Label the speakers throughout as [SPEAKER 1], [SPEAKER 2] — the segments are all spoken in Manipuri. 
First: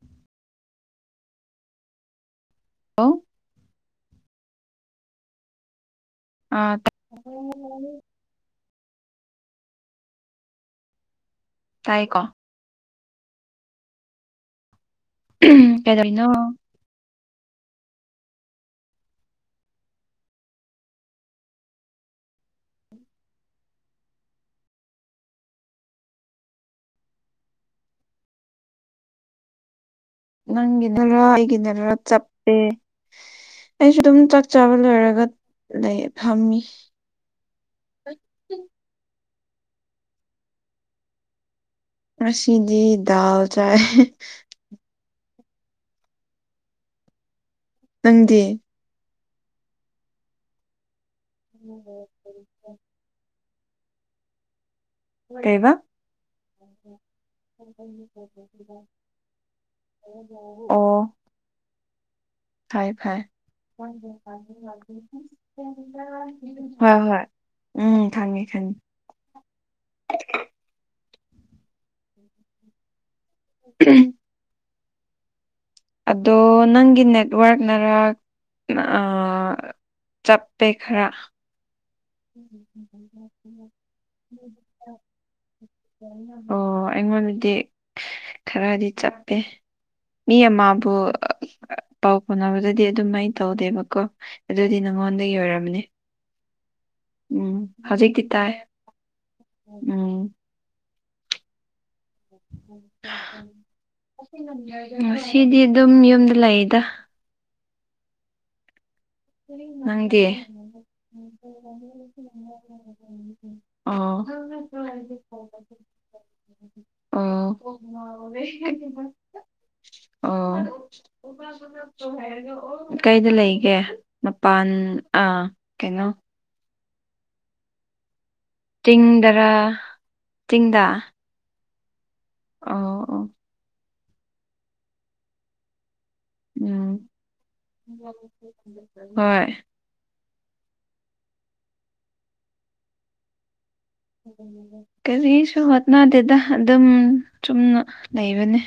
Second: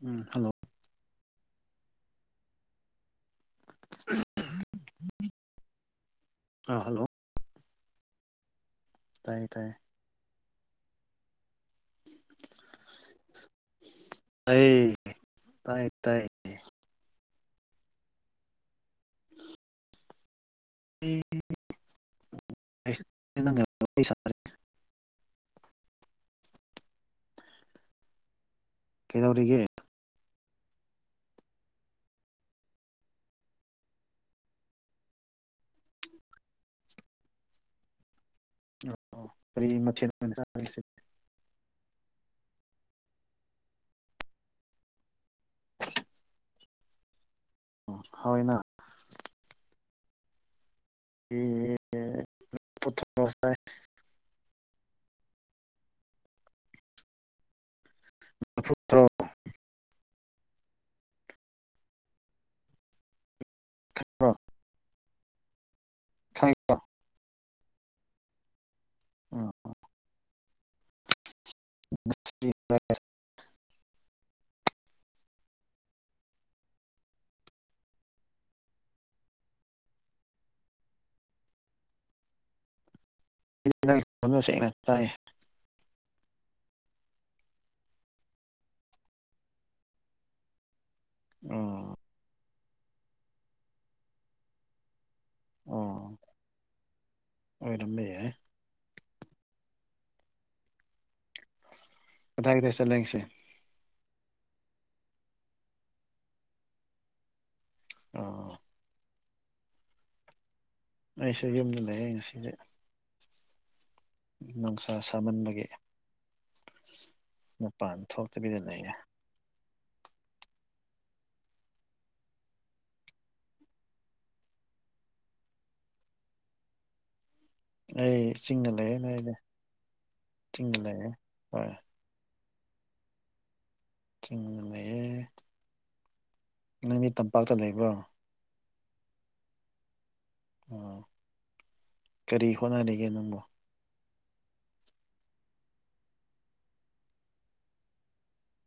[SPEAKER 1] ꯎꯝ ꯍꯜꯂꯣ
[SPEAKER 2] ꯍꯜꯂꯣ
[SPEAKER 1] [inaudible] ꯑ ꯍꯜꯂꯣ ꯇꯥꯏ ꯇꯥꯏ
[SPEAKER 2] ꯇꯥꯏ ꯀꯣ
[SPEAKER 1] ꯑꯩ
[SPEAKER 2] ꯎꯝ
[SPEAKER 1] ꯇꯥꯏ
[SPEAKER 2] ꯀꯗꯥꯏꯅꯣ
[SPEAKER 1] [unintelligible] ꯑꯩ ꯁꯔꯦ ꯀꯩꯗꯧꯔꯤꯒꯦ
[SPEAKER 2] ꯅꯪꯒꯤ ꯑꯩꯒꯤꯗꯔ ꯆꯞꯄꯦ ꯑꯩꯁꯨ ꯑꯗꯨꯝ ꯆꯥꯛ ꯆꯥꯕ ꯂꯣꯏꯔꯒ ꯂꯩ ꯐꯝꯃꯤ ꯎꯝ
[SPEAKER 1] ꯑꯣ ꯀꯔꯤ ꯃꯊꯦꯜ ꯆꯁꯤ
[SPEAKER 2] ꯁꯤꯖꯤ ꯗꯜ ꯆꯥꯏ ꯅꯪꯗꯤ
[SPEAKER 1] ꯍꯣꯢꯅ ꯑꯦ ꯄꯊꯁꯥꯏ
[SPEAKER 2] ꯀꯩꯕ ꯑꯣ ꯐꯥꯏ ꯐꯥꯏ ꯍ ꯍ ꯎꯝ ꯈꯪꯉꯤ ꯈꯪꯉꯤ
[SPEAKER 1] ꯎꯝ
[SPEAKER 2] ꯑꯣ
[SPEAKER 1] ꯁ
[SPEAKER 2] ꯎꯝ ꯑꯗꯣ ꯅꯪꯒꯤ ꯅꯦꯠꯋꯥꯔꯛꯅꯔ ꯆꯞꯄꯦ ꯈꯔ ꯎꯝ
[SPEAKER 1] ꯁꯦꯡꯅ ꯇꯥꯏ
[SPEAKER 2] ꯑꯣ ꯑꯩꯉꯣꯟꯗꯗꯤ ꯈꯔꯗꯤ ꯆꯞꯄꯦ ꯃꯤ ꯑꯃꯕꯨ
[SPEAKER 1] ꯑꯣ
[SPEAKER 2] ꯄꯥꯎ ꯐꯥꯎꯅꯕꯗꯗꯤ ꯑꯗꯨꯝꯥꯏꯅ ꯇꯧꯗꯦꯕꯀꯣ ꯑꯗꯨꯗꯤ ꯅꯉꯣꯟꯗꯒꯤ ꯑꯣꯏꯔꯝꯅꯦ
[SPEAKER 1] ꯑꯣ
[SPEAKER 2] ꯎꯝ
[SPEAKER 1] ꯑꯣꯏꯔꯝꯕ
[SPEAKER 2] ꯍꯧꯖꯤꯛꯇꯤ
[SPEAKER 1] ꯌꯥꯏ
[SPEAKER 2] ꯇꯥꯏ ꯎꯝ
[SPEAKER 1] ꯀꯗꯥꯏ ꯀꯗꯥꯏ ꯆꯠꯂꯦ ꯉꯁꯤ
[SPEAKER 2] ꯁꯤꯗꯤ ꯑꯗꯨꯝ ꯌꯨꯝꯗ ꯂꯩꯏꯗ
[SPEAKER 1] ꯑ
[SPEAKER 2] ꯅꯪꯒꯤ
[SPEAKER 1] ꯑꯩꯁꯨ ꯌꯨꯝꯗ ꯂꯩꯌꯦ ꯉꯁꯤꯗꯤ
[SPEAKER 2] [unintelligible] ꯑꯣ꯫
[SPEAKER 1] ꯅꯨꯡꯁꯥ ꯁꯥꯃꯟꯕꯒꯤ
[SPEAKER 2] ꯑꯣ
[SPEAKER 1] ꯃꯄꯥꯟ ꯊꯣꯛꯇꯕꯤꯗ ꯂꯩꯌꯦ꯫
[SPEAKER 2] ꯑꯣ [unintelligible] ꯀꯩꯗ ꯂꯩꯒꯦ꯫ ꯃꯄꯥꯟ ꯑꯥ ꯀꯩꯅꯣ꯫
[SPEAKER 1] ꯑꯩ ꯆꯤꯡꯗ ꯂꯩꯌꯦꯅꯦ ꯑꯩꯗꯤ
[SPEAKER 2] ꯆꯤꯡꯗꯔꯥ
[SPEAKER 1] ꯆꯤꯡꯗ ꯂꯩꯌꯦ ꯍꯣꯏ꯫
[SPEAKER 2] ꯑ
[SPEAKER 1] ꯀꯪ ꯃꯌꯦ
[SPEAKER 2] ꯎꯝ
[SPEAKER 1] ꯂꯩꯕ꯭ꯔꯣ
[SPEAKER 2] ꯍꯣꯏ
[SPEAKER 1] ꯑꯣ ꯀꯔꯤ ꯍꯣꯠꯅꯔꯤꯒꯦ ꯅꯪꯕꯨꯣ
[SPEAKER 2] ꯀꯔꯤꯁꯨ ꯍꯣꯠꯅꯗꯦꯗ ꯑꯗꯨꯝ ꯆꯨꯝꯅ ꯂꯩꯕꯅꯤ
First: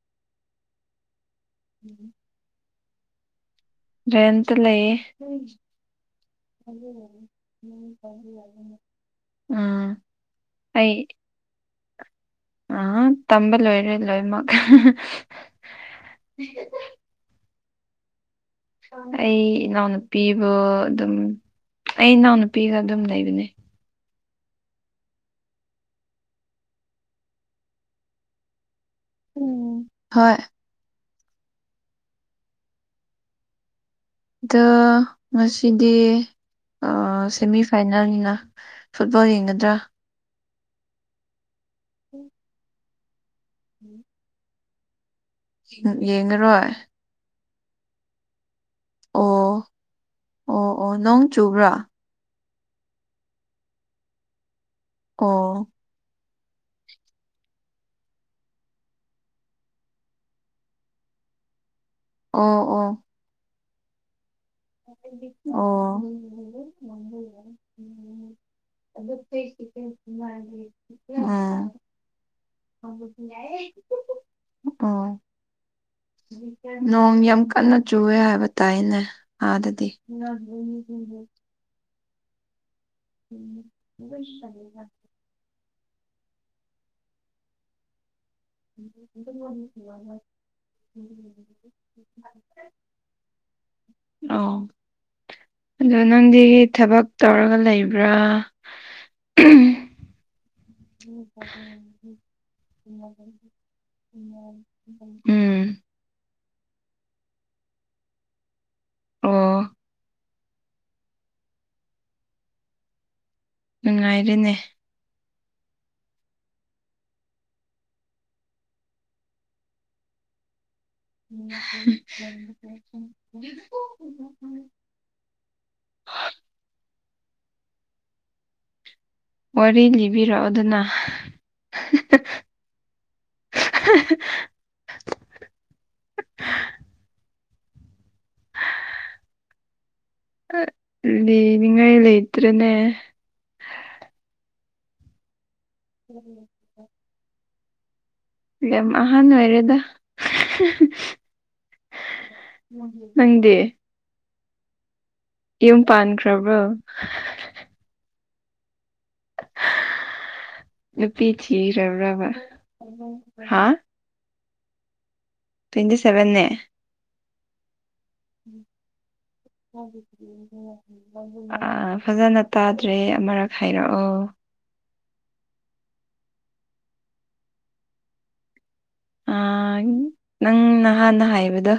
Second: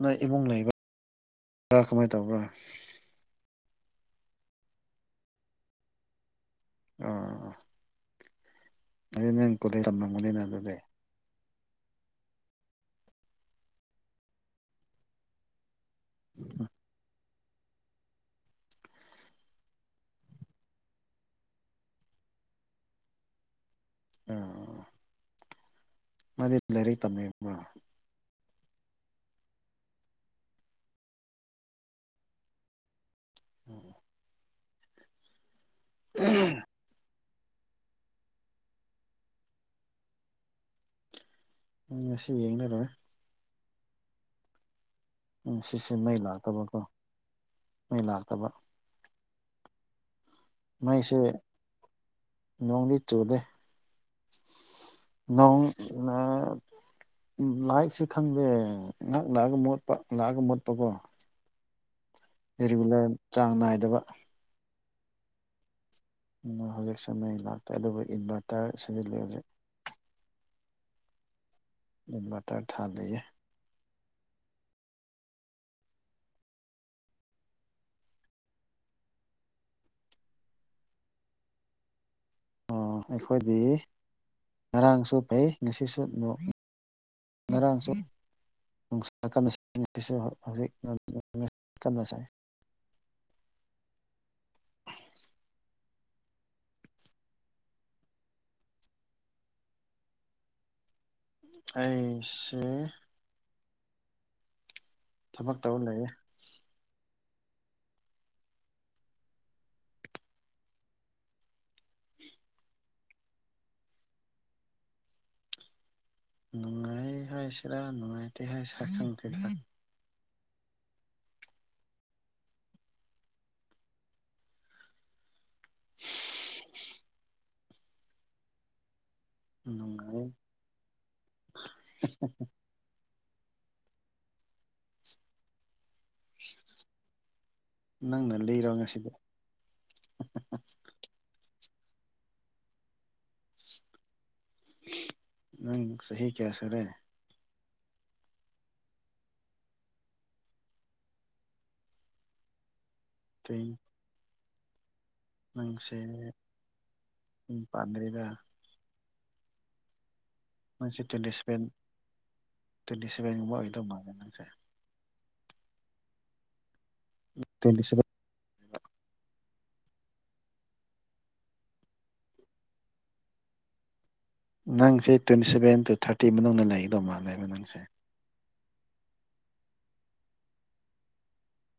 [SPEAKER 1] ꯅꯪ ꯏꯃꯨꯡ ꯂꯩꯕ꯭ꯔ ꯀꯃꯥꯏꯅ ꯇꯧꯕ꯭ꯔꯥ
[SPEAKER 2] ꯔꯦꯟꯇ ꯂꯩ
[SPEAKER 1] ꯑꯗꯨ ꯅꯪ ꯀꯣꯂ ꯇꯝ ꯃꯅꯤꯅ ꯑꯗꯨꯗꯤ
[SPEAKER 2] ꯑꯩ ꯑ ꯇꯝꯕ ꯂꯣꯏꯔꯦ ꯂꯣꯏꯃꯛ [unintelligible] ꯑꯩ ꯏꯅꯥꯎꯅꯨꯄꯤꯕꯨ ꯑꯗꯨꯝ ꯑꯩ ꯏꯅꯥꯎꯅꯨꯄꯤꯒ ꯑꯗꯨꯝ ꯂꯩꯕꯅꯦ꯫
[SPEAKER 1] ꯑ ꯃꯥꯗꯤ ꯂꯥꯏꯔꯤꯛ ꯇꯝꯃꯤꯕ꯭ꯔꯣ꯫
[SPEAKER 2] ꯎꯝ ꯍꯣꯏ꯫
[SPEAKER 1] ꯎꯝ
[SPEAKER 2] ꯗ ꯉꯁꯤꯗꯤ ꯑ ꯁꯦꯃꯤ ꯐꯥꯏꯅꯦꯜꯅꯤꯅ ꯐꯨꯠꯕꯣꯜ ꯌꯦꯡꯒꯗ꯭ꯔꯥ꯫
[SPEAKER 1] ꯉꯁꯤ ꯌꯦꯡꯉꯔꯣꯏ꯫
[SPEAKER 2] ꯎꯝ
[SPEAKER 1] ꯎꯝ ꯉꯁꯤꯁꯦ ꯃꯩ
[SPEAKER 2] ꯌꯦꯡꯉꯔꯣꯏ
[SPEAKER 1] ꯂꯥꯛꯇꯕꯀꯣ ꯃꯩ ꯂꯥꯛꯇꯕ꯫
[SPEAKER 2] ꯑꯣ ꯑꯣ ꯑꯣ
[SPEAKER 1] ꯃꯩꯁꯨ
[SPEAKER 2] ꯅꯣꯡ ꯆꯨꯕ꯭ꯔꯥ
[SPEAKER 1] ꯅꯣꯡꯗꯤ ꯆꯨꯗꯦ꯫ ꯅꯪ
[SPEAKER 2] ꯑꯣ
[SPEAKER 1] ꯅ ꯎ ꯃꯥꯏꯁꯨ ꯈꯪꯗꯦ ꯉꯥꯏꯍꯥꯛ ꯂꯥꯛꯑꯒ ꯃꯣꯠꯄ ꯂꯥꯛꯑꯒ ꯃꯣꯠꯄꯀꯣ꯫
[SPEAKER 2] ꯑꯣ ꯑꯣ
[SPEAKER 1] ꯔꯤꯒꯨꯂꯔ ꯆꯥꯡ ꯅꯥꯏꯗꯕ꯫
[SPEAKER 2] ꯑꯣ꯫ ꯎꯝ
[SPEAKER 1] ꯍꯧꯖꯤꯛꯁꯨ ꯃꯩ ꯂꯥꯛꯇꯦ ꯑꯗꯨꯕꯨ ꯏꯟꯚꯔꯇꯔ ꯁꯤꯖꯤꯜꯂꯤ ꯍꯧꯖꯤꯛ꯫
[SPEAKER 2] [unintelligible] ꯎꯝ꯫
[SPEAKER 1] ꯏꯟꯚꯇꯔ ꯊꯥꯜꯂꯤꯌꯦ꯫
[SPEAKER 2] ꯑꯣ꯫ ꯅꯣꯡ ꯌꯥꯝ ꯀꯟꯅ ꯆꯨꯋꯦ ꯍꯥꯏꯕ ꯇꯥꯏꯅꯦ꯫ ꯑꯥ ꯑꯗꯨꯗꯤ꯫
[SPEAKER 1] ꯑꯣ ꯑꯩꯈꯣꯏꯗꯤ ꯉꯔꯥꯡꯁꯨ ꯐꯩ꯫ ꯉꯁꯤꯁꯨ ꯅꯣꯡ [unintelligible] ꯉꯔꯥꯡꯁꯨ ꯅꯨꯡꯁꯥ ꯀꯟꯅꯁꯨ ꯍꯧꯖꯤꯛ ꯀꯟꯅ ꯁꯥꯏ
[SPEAKER 2] ꯑꯣ
[SPEAKER 1] [unintelligible]
[SPEAKER 2] ꯑꯗꯣ ꯅꯪꯗꯤ ꯊꯕꯛ ꯇꯧꯔꯒ ꯂꯩꯕ꯭ꯔꯥ [unintelligible]
[SPEAKER 1] ꯑꯩꯁꯦ
[SPEAKER 2] [unintelligible]
[SPEAKER 1] ꯊꯕꯛꯇꯧꯔ ꯂꯩꯌꯦ꯫
[SPEAKER 2] ꯑꯣ꯫
[SPEAKER 1] [unintelligible]
[SPEAKER 2] ꯅꯨꯡꯉꯥꯏꯔꯦꯅꯦ꯫
[SPEAKER 1] ꯅꯨꯡꯉꯥꯏ ꯍꯥꯏ ꯁꯤꯔꯥ ꯅꯨꯡꯉꯥꯏꯇꯦ ꯍꯥꯏꯁꯤꯔꯥ ꯈꯪꯗꯦ꯫
[SPEAKER 2] [unintelligible] [unintelligible] ꯋꯥꯔꯤ
[SPEAKER 1] ꯅꯨꯡꯉꯥꯏ
[SPEAKER 2] ꯂꯤꯕꯤꯔꯣ ꯑꯗꯨꯅ
[SPEAKER 1] ꯅꯪꯅ ꯂꯩꯔꯣ ꯉꯁꯤꯗꯤ
[SPEAKER 2] ꯂꯩꯅꯤꯡꯉꯥꯏ ꯂꯩꯇ꯭ꯔꯦꯅꯦ
[SPEAKER 1] ꯅꯪ ꯁꯍꯤ ꯀꯌꯥ ꯁꯔꯦ
[SPEAKER 2] ꯌꯥꯝ ꯑꯍꯥꯟ ꯑꯣꯏꯔꯦꯗ ꯅꯪꯦ
[SPEAKER 1] ꯇ꯭ꯋꯦꯟ
[SPEAKER 2] ꯌꯨꯝ ꯄꯥꯟꯈ꯭ꯔꯕ꯭ꯔꯣ꯫
[SPEAKER 1] ꯄꯥꯟꯗꯔꯤꯗ꯫ ꯅꯪꯁꯦ
[SPEAKER 2] ꯅꯨꯄꯤ
[SPEAKER 1] ꯇ꯭ꯋꯦꯟꯇꯤ ꯁꯚꯦꯟ
[SPEAKER 2] ꯊꯤꯔꯕ꯭ꯔꯕ
[SPEAKER 1] ꯇ꯭ꯋꯦꯟꯇꯤ ꯁꯚꯦꯟꯒꯨꯝꯕ
[SPEAKER 2] ꯍꯥ
[SPEAKER 1] [unintelligible]
[SPEAKER 2] ꯇ꯭ꯋꯦꯟꯇꯤ ꯁꯦꯚꯟꯅꯦ꯫
[SPEAKER 1] [unintelligible]
[SPEAKER 2] ꯎꯝ ꯍ ꯑ ꯐꯖꯅ ꯇꯥꯗ꯭ꯔꯦ ꯑꯃꯔꯛ ꯍꯥꯏꯔꯛꯑꯣ
[SPEAKER 1] ꯅꯪꯁꯦ ꯇ꯭ꯋꯦꯟꯇꯤ ꯁꯚꯦꯟ ꯇꯨ ꯊꯥꯔꯇꯤ ꯃꯅꯨꯡꯗ ꯂꯩꯒꯗꯧ ꯃꯥꯜꯂꯦꯕ ꯅꯪꯁꯦ
[SPEAKER 2] ꯅꯪ ꯅꯍꯥꯟꯅ ꯍꯥꯏꯕꯗ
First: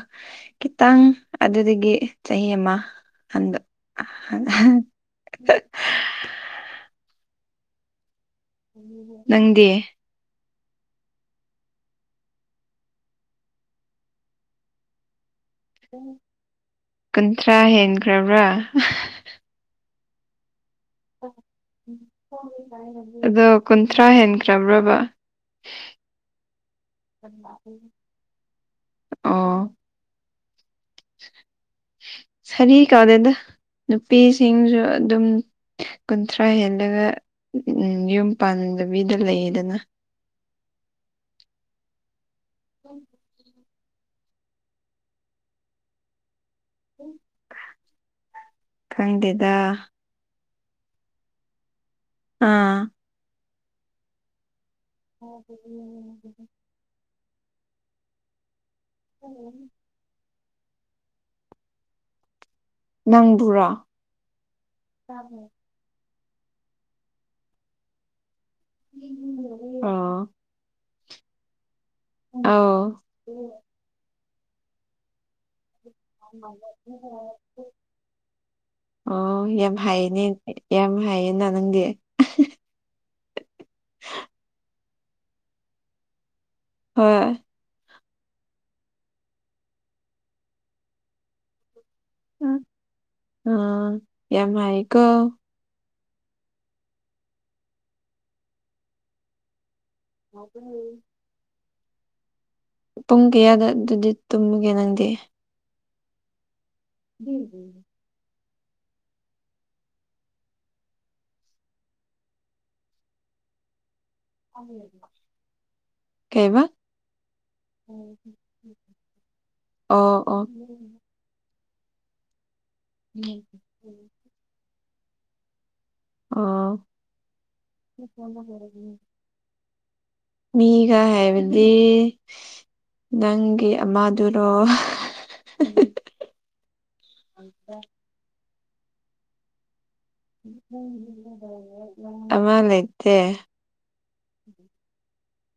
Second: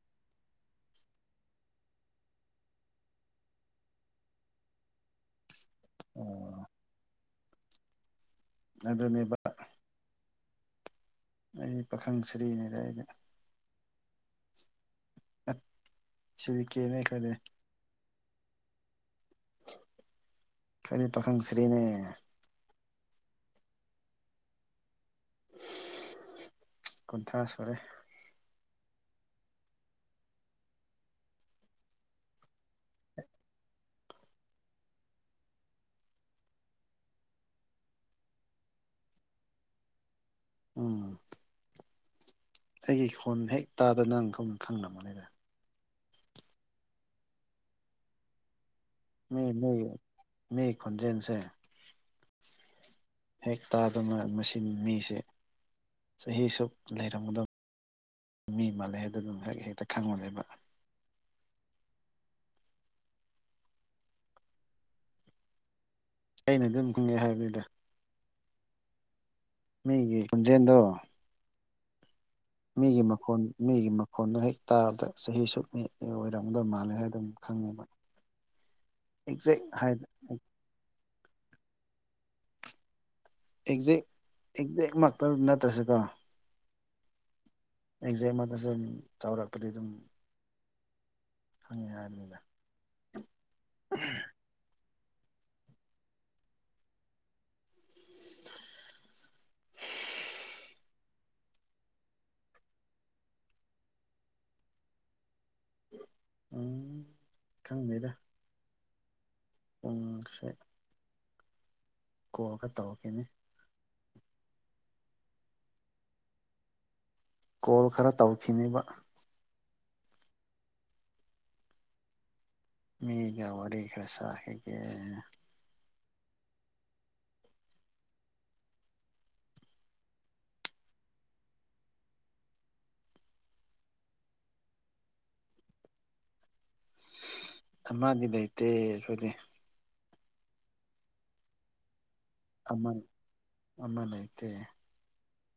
[SPEAKER 2] ꯈꯤꯇꯪ ꯑꯗꯨꯗꯒꯤ ꯆꯍꯤ ꯑꯃ ꯍꯟ [unintelligible]
[SPEAKER 1] ꯑꯣ ꯑꯗꯨꯅꯦꯕ
[SPEAKER 2] ꯅꯪꯗꯤ
[SPEAKER 1] ꯑꯩꯗꯤ ꯄꯥꯈꯪ ꯁꯔꯤꯅꯤꯗ ꯑꯩꯗꯤ ꯁꯤꯕꯤꯀꯦꯅꯦ ꯈꯔꯗꯤ
[SPEAKER 2] ꯀꯨꯟꯊ꯭ꯔꯥ ꯍꯦꯟꯈ꯭ꯔꯕ꯭ꯔꯥ
[SPEAKER 1] ꯈꯣꯏꯗꯤ ꯄꯥꯈꯪ ꯁꯔꯤꯅꯦ
[SPEAKER 2] ꯑꯗꯣ ꯀꯨꯟꯊ꯭ꯔꯥ ꯍꯦꯟꯈ꯭ꯔꯕ꯭ꯔꯕ
[SPEAKER 1] ꯀꯨꯟꯊ꯭ꯔꯥ ꯁꯨꯔꯦ
[SPEAKER 2] ꯑꯣ ꯁꯥꯔꯤ ꯀꯧꯗꯦꯗ ꯅꯨꯄꯤꯁꯤꯡꯁꯨ ꯑꯗꯨꯝ ꯀꯨꯟꯊ꯭ꯔꯥ ꯍꯦꯜꯂꯒ ꯎꯝ ꯌꯨꯝ ꯄꯥꯟꯗꯕꯤꯗ ꯂꯩꯌꯦꯗꯅ
[SPEAKER 1] ꯎꯝ ꯑꯩꯒꯤ ꯈꯣꯟ ꯍꯦꯛ ꯇꯥꯗ ꯅꯪ ꯈꯪ ꯈꯪꯅꯕꯅꯤꯗ
[SPEAKER 2] ꯎꯝ
[SPEAKER 1] ꯃꯤ ꯃꯤ ꯈꯣꯟꯖꯦꯜꯁꯦ
[SPEAKER 2] ꯑꯥ
[SPEAKER 1] ꯍꯦꯛ ꯇꯥꯗꯅ ꯃꯁꯤꯟ ꯃꯤ
[SPEAKER 2] [unintelligible]
[SPEAKER 1] ꯂꯩꯔꯝꯒꯗꯕ ꯃꯤ ꯃꯥꯜꯂꯦ ꯍꯥꯏꯕꯗꯨ ꯑꯗꯨꯝ ꯍꯦꯛ ꯍꯦꯛꯇ ꯈꯪꯕꯅꯦꯕ
[SPEAKER 2] ꯅꯪꯕꯨꯔꯥ ꯇꯥꯕꯔꯣ
[SPEAKER 1] ꯑꯩꯅ ꯑꯗꯨꯝ ꯈꯨꯡꯉꯦ ꯍꯥꯏꯕꯅꯤꯗ
[SPEAKER 2] [unintelligible]
[SPEAKER 1] ꯃꯤꯒꯤ ꯈꯨꯟꯖꯦꯟꯗꯣ
[SPEAKER 2] ꯑꯧ
[SPEAKER 1] ꯃꯤꯒꯤ ꯃꯈꯣꯟ ꯃꯤꯒꯤ ꯃꯈꯣꯟꯗꯣ ꯍꯦꯛ ꯇꯥꯕꯗ ꯆꯍꯤ ꯁꯨꯛꯅꯤ ꯑꯦ ꯑꯣꯏꯔꯝꯒꯗꯣꯏ ꯃꯥꯜꯂꯦ ꯍꯥꯏꯗꯨꯝ ꯈꯪꯉꯦꯕ
[SPEAKER 2] ꯑꯣ
[SPEAKER 1] ꯑꯦꯛꯖꯦꯛ
[SPEAKER 2] ꯌꯥꯝ
[SPEAKER 1] ꯍꯥꯏꯕꯗꯤ
[SPEAKER 2] ꯍꯩꯅꯦ ꯌꯥꯝ ꯍꯥꯏꯌꯦꯅ ꯅꯪꯗꯤ
[SPEAKER 1] ꯑꯦꯛꯖꯦꯛ ꯑꯦꯛꯖꯦꯛ ꯃꯛꯀꯔ ꯅꯠꯇ꯭ꯔꯁꯨꯀꯣ
[SPEAKER 2] ꯍꯣꯏ
[SPEAKER 1] ꯑꯦꯛꯖꯦꯛ ꯑꯃꯗꯁꯨ ꯑꯗꯨꯝ ꯆꯥꯎꯔꯛꯄꯗꯤ ꯑꯗꯨꯝ ꯈꯪꯉꯦ ꯍꯥꯏꯕꯅꯤ
[SPEAKER 2] ꯎꯝ ꯎꯝ ꯌꯥꯝ ꯍꯩꯀꯣ ꯃꯕꯨꯅꯦ ꯄꯨꯡ ꯀꯌꯥꯗ ꯑꯗꯨꯗꯤ ꯇꯨꯝꯃꯨꯒꯦ ꯅꯪꯗꯤ
[SPEAKER 1] ꯑ
[SPEAKER 2] [unintelligible]
[SPEAKER 1] ꯄꯨꯡꯁꯦ ꯀꯣꯜꯒ ꯇꯧꯔꯛꯀꯦꯅꯦ
[SPEAKER 2] ꯀꯩꯌꯦꯕ
[SPEAKER 1] ꯀꯣꯜ ꯈꯔ ꯇꯧꯈꯤꯅꯦꯕ
[SPEAKER 2] ꯑꯣ ꯑꯣ
[SPEAKER 1] ꯃꯤꯒ ꯋꯥꯔꯤ ꯈꯔ ꯁꯥꯈꯤꯒꯦ
[SPEAKER 2] ꯑꯣ ꯃꯤꯒ ꯍꯥꯏꯕꯗꯤ ꯅꯪꯒꯤ ꯑꯃꯗꯨꯔꯣ
[SPEAKER 1] ꯑꯃꯒꯤ ꯂꯩꯩꯇꯦ ꯑꯈꯣꯏꯗꯤ
[SPEAKER 2] ꯑꯃ ꯂꯩꯇꯦ
[SPEAKER 1] ꯑꯃ ꯂꯩꯇꯦ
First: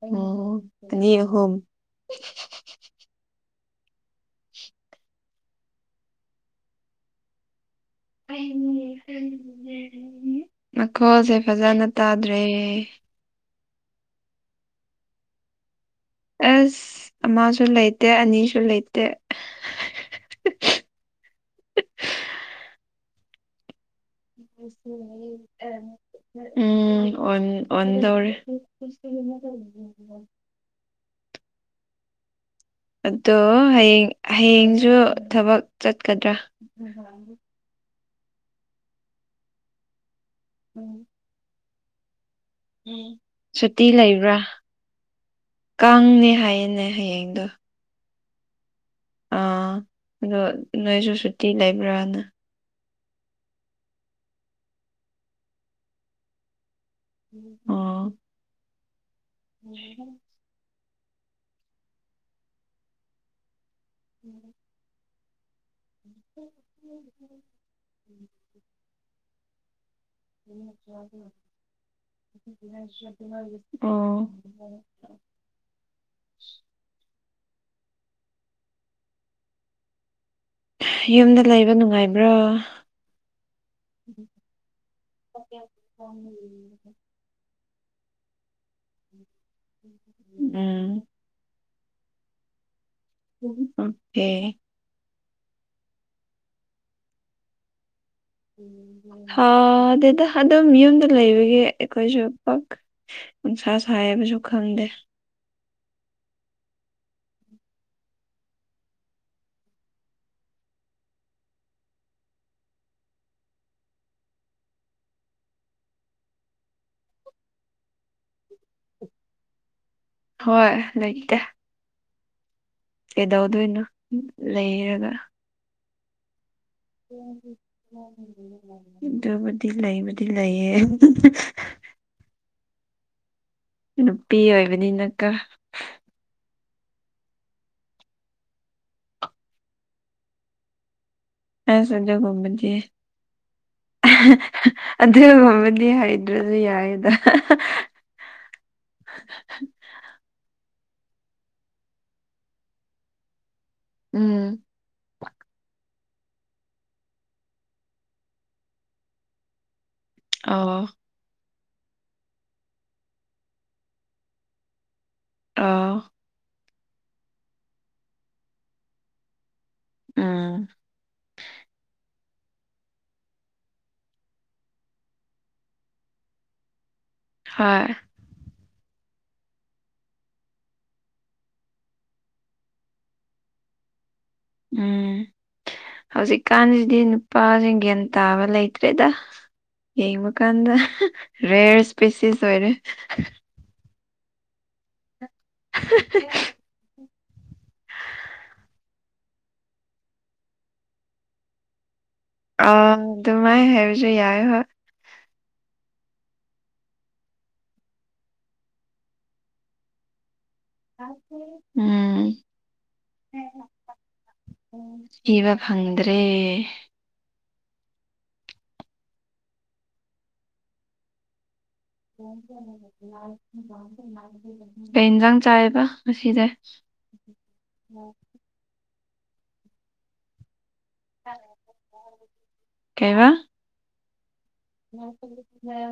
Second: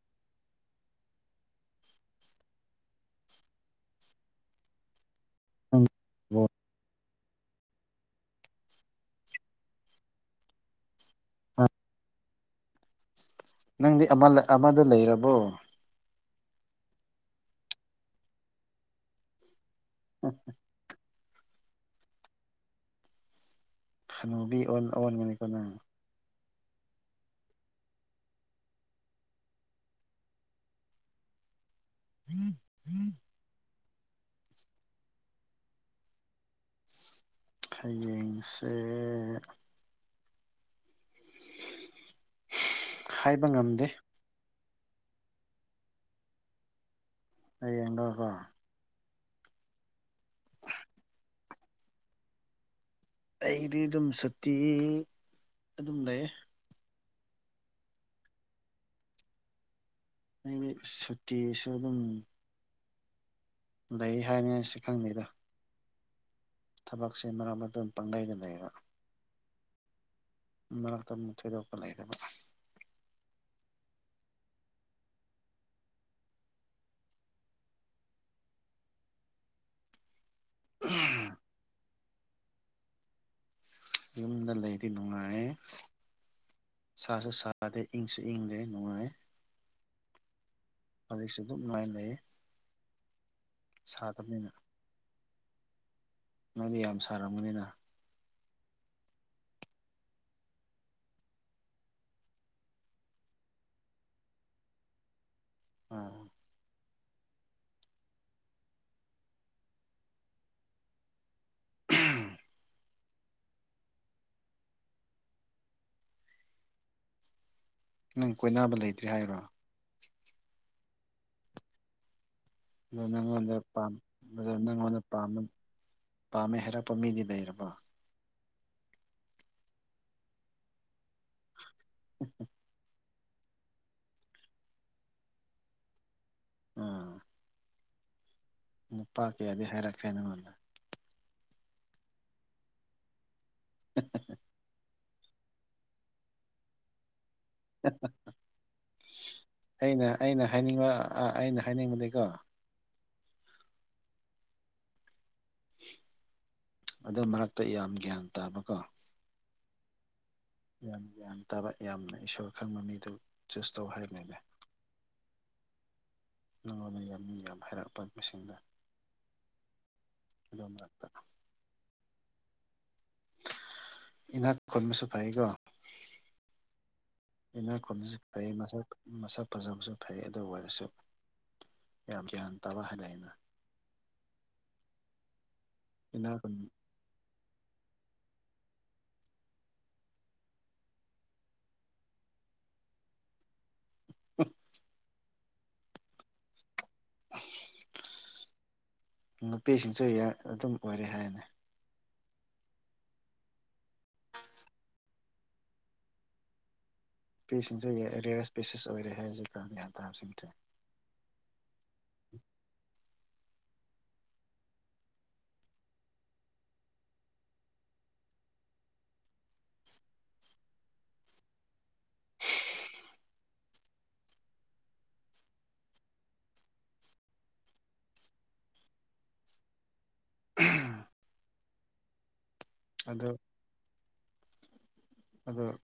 [SPEAKER 2] ꯑꯣ ꯑꯅꯤ ꯑꯍꯨꯝ
[SPEAKER 1] [unintelligible]
[SPEAKER 2] ꯃꯈꯣꯜꯖꯦ ꯐꯖꯅ ꯇꯥꯗ꯭ꯔꯦ
[SPEAKER 1] ꯅꯪꯗꯤ ꯑꯃ ꯂꯩ ꯑꯃꯗꯣ ꯂꯩꯔꯕꯣ
[SPEAKER 2] ꯑꯁ ꯑꯃꯁꯨ ꯂꯩꯇꯦ ꯑꯅꯤꯁꯨ ꯂꯩꯇꯦ
[SPEAKER 1] ꯎꯝ ꯎꯝ ꯍꯅꯨꯕꯤ ꯑꯣꯟꯒꯅꯤꯀꯣ ꯅꯪ
[SPEAKER 2] ꯎꯝ ꯑꯣꯟ ꯑꯣꯟꯗꯧꯔꯤꯦ
[SPEAKER 1] ꯎꯝ
[SPEAKER 2] ꯑꯗꯣ ꯍꯌꯦꯡ ꯍꯌꯦꯡꯁꯨ ꯊꯕꯛ ꯆꯠꯀꯗ꯭ꯔꯥ
[SPEAKER 1] ꯍꯌꯦꯡꯁꯦ
[SPEAKER 2] ꯎꯝ ꯎꯝ
[SPEAKER 1] ꯍꯥꯏꯕ ꯉꯝꯗꯦ
[SPEAKER 2] ꯁꯨꯇꯤ ꯂꯩꯕ꯭ꯔꯥ ꯀꯪꯅꯦ ꯍꯥꯏꯌꯦꯅꯦ ꯍꯌꯦꯡꯗꯣ
[SPEAKER 1] ꯍꯌꯦꯡꯂꯕ
[SPEAKER 2] ꯑꯥ ꯑꯗꯣ ꯅꯣꯏꯖꯨ ꯁꯨꯇꯤ ꯂꯩꯕ꯭ꯔꯥꯅ
[SPEAKER 1] ꯑꯩꯗꯤ ꯑꯗꯨꯝ ꯁꯨꯇꯤ ꯑꯗꯨꯝ ꯂꯩꯌꯦ
[SPEAKER 2] ꯑꯣ [unintelligible]
[SPEAKER 1] ꯑꯩꯗꯤ ꯁꯨꯇꯤꯁꯨ ꯑꯗꯨꯝ ꯂꯩ ꯍꯥꯏꯔꯅꯤ ꯑꯩꯁꯨ ꯈꯪꯗꯦꯗ ꯊꯕꯛꯁꯦ ꯃꯔꯛ ꯃꯔꯛꯇ ꯑꯗꯨꯝ ꯄꯪꯂꯩꯗ ꯂꯩꯌꯦꯕ ꯃꯔꯛꯇ ꯑꯃꯨꯛ ꯊꯣꯏꯗꯣꯛꯄ ꯂꯩꯇꯕ
[SPEAKER 2] ꯎꯥ ꯌꯨꯝꯗ ꯂꯩꯕ ꯅꯨꯡꯉꯥꯏꯕ꯭ꯔꯥ
[SPEAKER 1] ꯌꯨꯝꯗ ꯂꯩꯔꯤ ꯅꯨꯡꯉꯥꯏꯌꯦ ꯁꯥ ꯁꯁꯨ ꯁꯥꯗꯦ ꯏꯪꯁꯨ ꯏꯪꯅꯦꯦ ꯅꯅꯨꯡꯉꯥꯏ
[SPEAKER 2] ꯎꯝꯝ ꯎꯝ
[SPEAKER 1] ꯍꯧꯖꯤꯛꯁꯦ ꯑꯗꯨꯝ ꯉꯥꯏꯅ ꯂꯩꯌꯦ
[SPEAKER 2] ꯎ ꯍꯦ
[SPEAKER 1] ꯅꯪꯗꯤ ꯌꯥꯝ ꯁꯥꯔꯝꯕꯅꯤꯅ
[SPEAKER 2] ꯑꯗꯨꯗ ꯑꯗꯨꯝ ꯌꯨꯝꯗ ꯂꯩꯕꯒꯤ ꯑꯩꯈꯣꯏꯁꯨ ꯎꯟꯁꯥ ꯁꯥꯏꯕꯁꯨ ꯈꯪꯗꯦ
[SPEAKER 1] ꯎꯝ ꯅꯪ ꯀꯣꯏꯅꯕ ꯂꯩꯇ꯭꯭ꯔꯔꯤ ꯍꯥꯏꯔꯣ
[SPEAKER 2] ꯍꯣꯏ ꯂꯩꯇꯦ
[SPEAKER 1] ꯑꯗꯨ ꯅꯪꯉꯣꯟꯗ
[SPEAKER 2] ꯀꯩꯗꯧꯗꯣꯏꯅꯣ
[SPEAKER 1] ꯅꯪꯉꯣꯟꯗ
[SPEAKER 2] ꯂꯩꯔꯒ
[SPEAKER 1] ꯄꯥꯝꯃꯦ ꯍꯥꯏꯔꯛꯄ ꯃꯤꯗꯤ ꯂꯩꯔꯕꯣ
[SPEAKER 2] ꯀꯗꯣ ꯗꯤ ꯂꯩ ꯗꯤ ꯂꯩꯌꯦ
[SPEAKER 1] ꯎꯝ ꯎꯝ
[SPEAKER 2] ꯅꯨꯄꯤ ꯑꯣꯏꯕꯅꯤꯅꯀ
[SPEAKER 1] ꯎꯝ ꯅꯨꯄꯥ ꯀꯌꯥꯗꯤ ꯍꯥꯏꯔꯛꯀꯦ ꯅꯪꯉꯣꯟꯗ
[SPEAKER 2] ꯑ ꯁꯖꯣ ꯀꯨꯝꯃꯗꯒꯤ ꯑꯗꯨꯒꯕꯗꯤ ꯍꯩꯗ꯭ꯔꯁꯨ ꯌꯥꯏꯗ
[SPEAKER 1] ꯑꯩꯅ ꯑꯩꯅ ꯍꯥꯏꯅꯤꯡꯕ ꯑꯩꯅ ꯍꯥꯏꯅꯤꯡꯕꯗꯤꯀꯣ
[SPEAKER 2] ꯎꯝ
[SPEAKER 1] ꯑꯗꯨ ꯃꯔꯛꯇ ꯌꯥꯝ ꯒ꯭ꯌꯥꯟ ꯇꯥꯕꯀꯣ
[SPEAKER 2] ꯑꯣ
[SPEAKER 1] ꯌꯥꯝ ꯒ꯭ꯌꯥꯟ ꯇꯥꯕ ꯌꯥꯝꯅ ꯏꯁꯣꯔ ꯈꯪꯕ ꯃꯤꯗꯨ ꯆꯨꯁ ꯇꯧ ꯍꯥꯏꯕꯅꯤꯅꯦ
[SPEAKER 2] ꯑꯥ
[SPEAKER 1] ꯅꯉꯣꯟꯗ ꯌꯥꯝ ꯃꯤ ꯌꯥꯝ ꯍꯥꯏꯔꯛꯄ ꯃꯁꯤꯡꯗ
[SPEAKER 2] ꯎꯝ
[SPEAKER 1] ꯑꯗꯨ ꯃꯔꯛꯇ ꯏꯅꯥꯛ ꯈꯨꯣꯟꯕꯁꯨ ꯐꯩꯀꯣ ꯏꯅꯥꯛ
[SPEAKER 2] ꯍꯣꯏ
[SPEAKER 1] ꯈꯨꯟꯕꯁꯨ ꯐꯩ ꯃꯁꯛ ꯃꯁꯛ ꯐꯖꯕꯁꯨ ꯐꯩ ꯑꯗꯨ ꯑꯣꯏꯔꯁꯨ ꯌꯥꯝꯌꯥ ꯇ ꯍꯥꯏ ꯂꯩꯥꯏꯅ
[SPEAKER 2] ꯎꯝ
[SPEAKER 1] ꯏꯅꯥꯛ ꯈꯨꯟ
[SPEAKER 2] ꯍꯧꯖꯤꯛꯀꯥꯟꯁꯤꯗꯤ ꯅꯨꯄꯥꯁꯤꯡꯒꯟ ꯇꯥꯕ ꯂꯩꯇ꯭ꯔꯦꯗ ꯌꯦꯡꯕ ꯀꯥꯟꯗ ꯔꯦꯌꯔ ꯏꯁꯄꯤꯁꯤꯁ ꯑꯣꯏꯔꯦ
[SPEAKER 1] ꯍ
[SPEAKER 2] [unintelligible]
[SPEAKER 1] ꯅꯨꯄꯤꯁꯤꯡꯁꯨ ꯑꯗꯨꯝ ꯑꯣꯏꯔꯦ ꯍꯥꯏꯅꯤ
[SPEAKER 2] ꯑ ꯑꯗꯨꯃꯥꯏ ꯍꯥꯏꯕꯁꯨ ꯌꯥꯏ ꯍꯣꯏ
[SPEAKER 1] ꯏꯁꯄꯤꯁꯤꯡꯁꯨ ꯔꯦꯌꯔ ꯏꯁ ꯄꯦꯁꯤꯁ ꯑꯣꯏꯔꯦ ꯍꯥꯏ ꯍꯧꯖꯤꯛꯀ ꯒ꯭ꯌꯥꯟꯥꯁꯤꯡꯁꯦ
[SPEAKER 2] ꯎꯝ ꯏꯕ ꯐꯪꯗ꯭ꯔꯦ [unintelligible] ꯀꯩ ꯏꯟꯁꯥꯡ ꯆꯥꯏꯕ ꯉꯁꯤꯁꯦ
[SPEAKER 1] ꯎ
[SPEAKER 2] ꯀꯩꯕ
[SPEAKER 1] ꯑꯗꯣ ꯑꯗꯣ
[SPEAKER 2] ꯃꯥ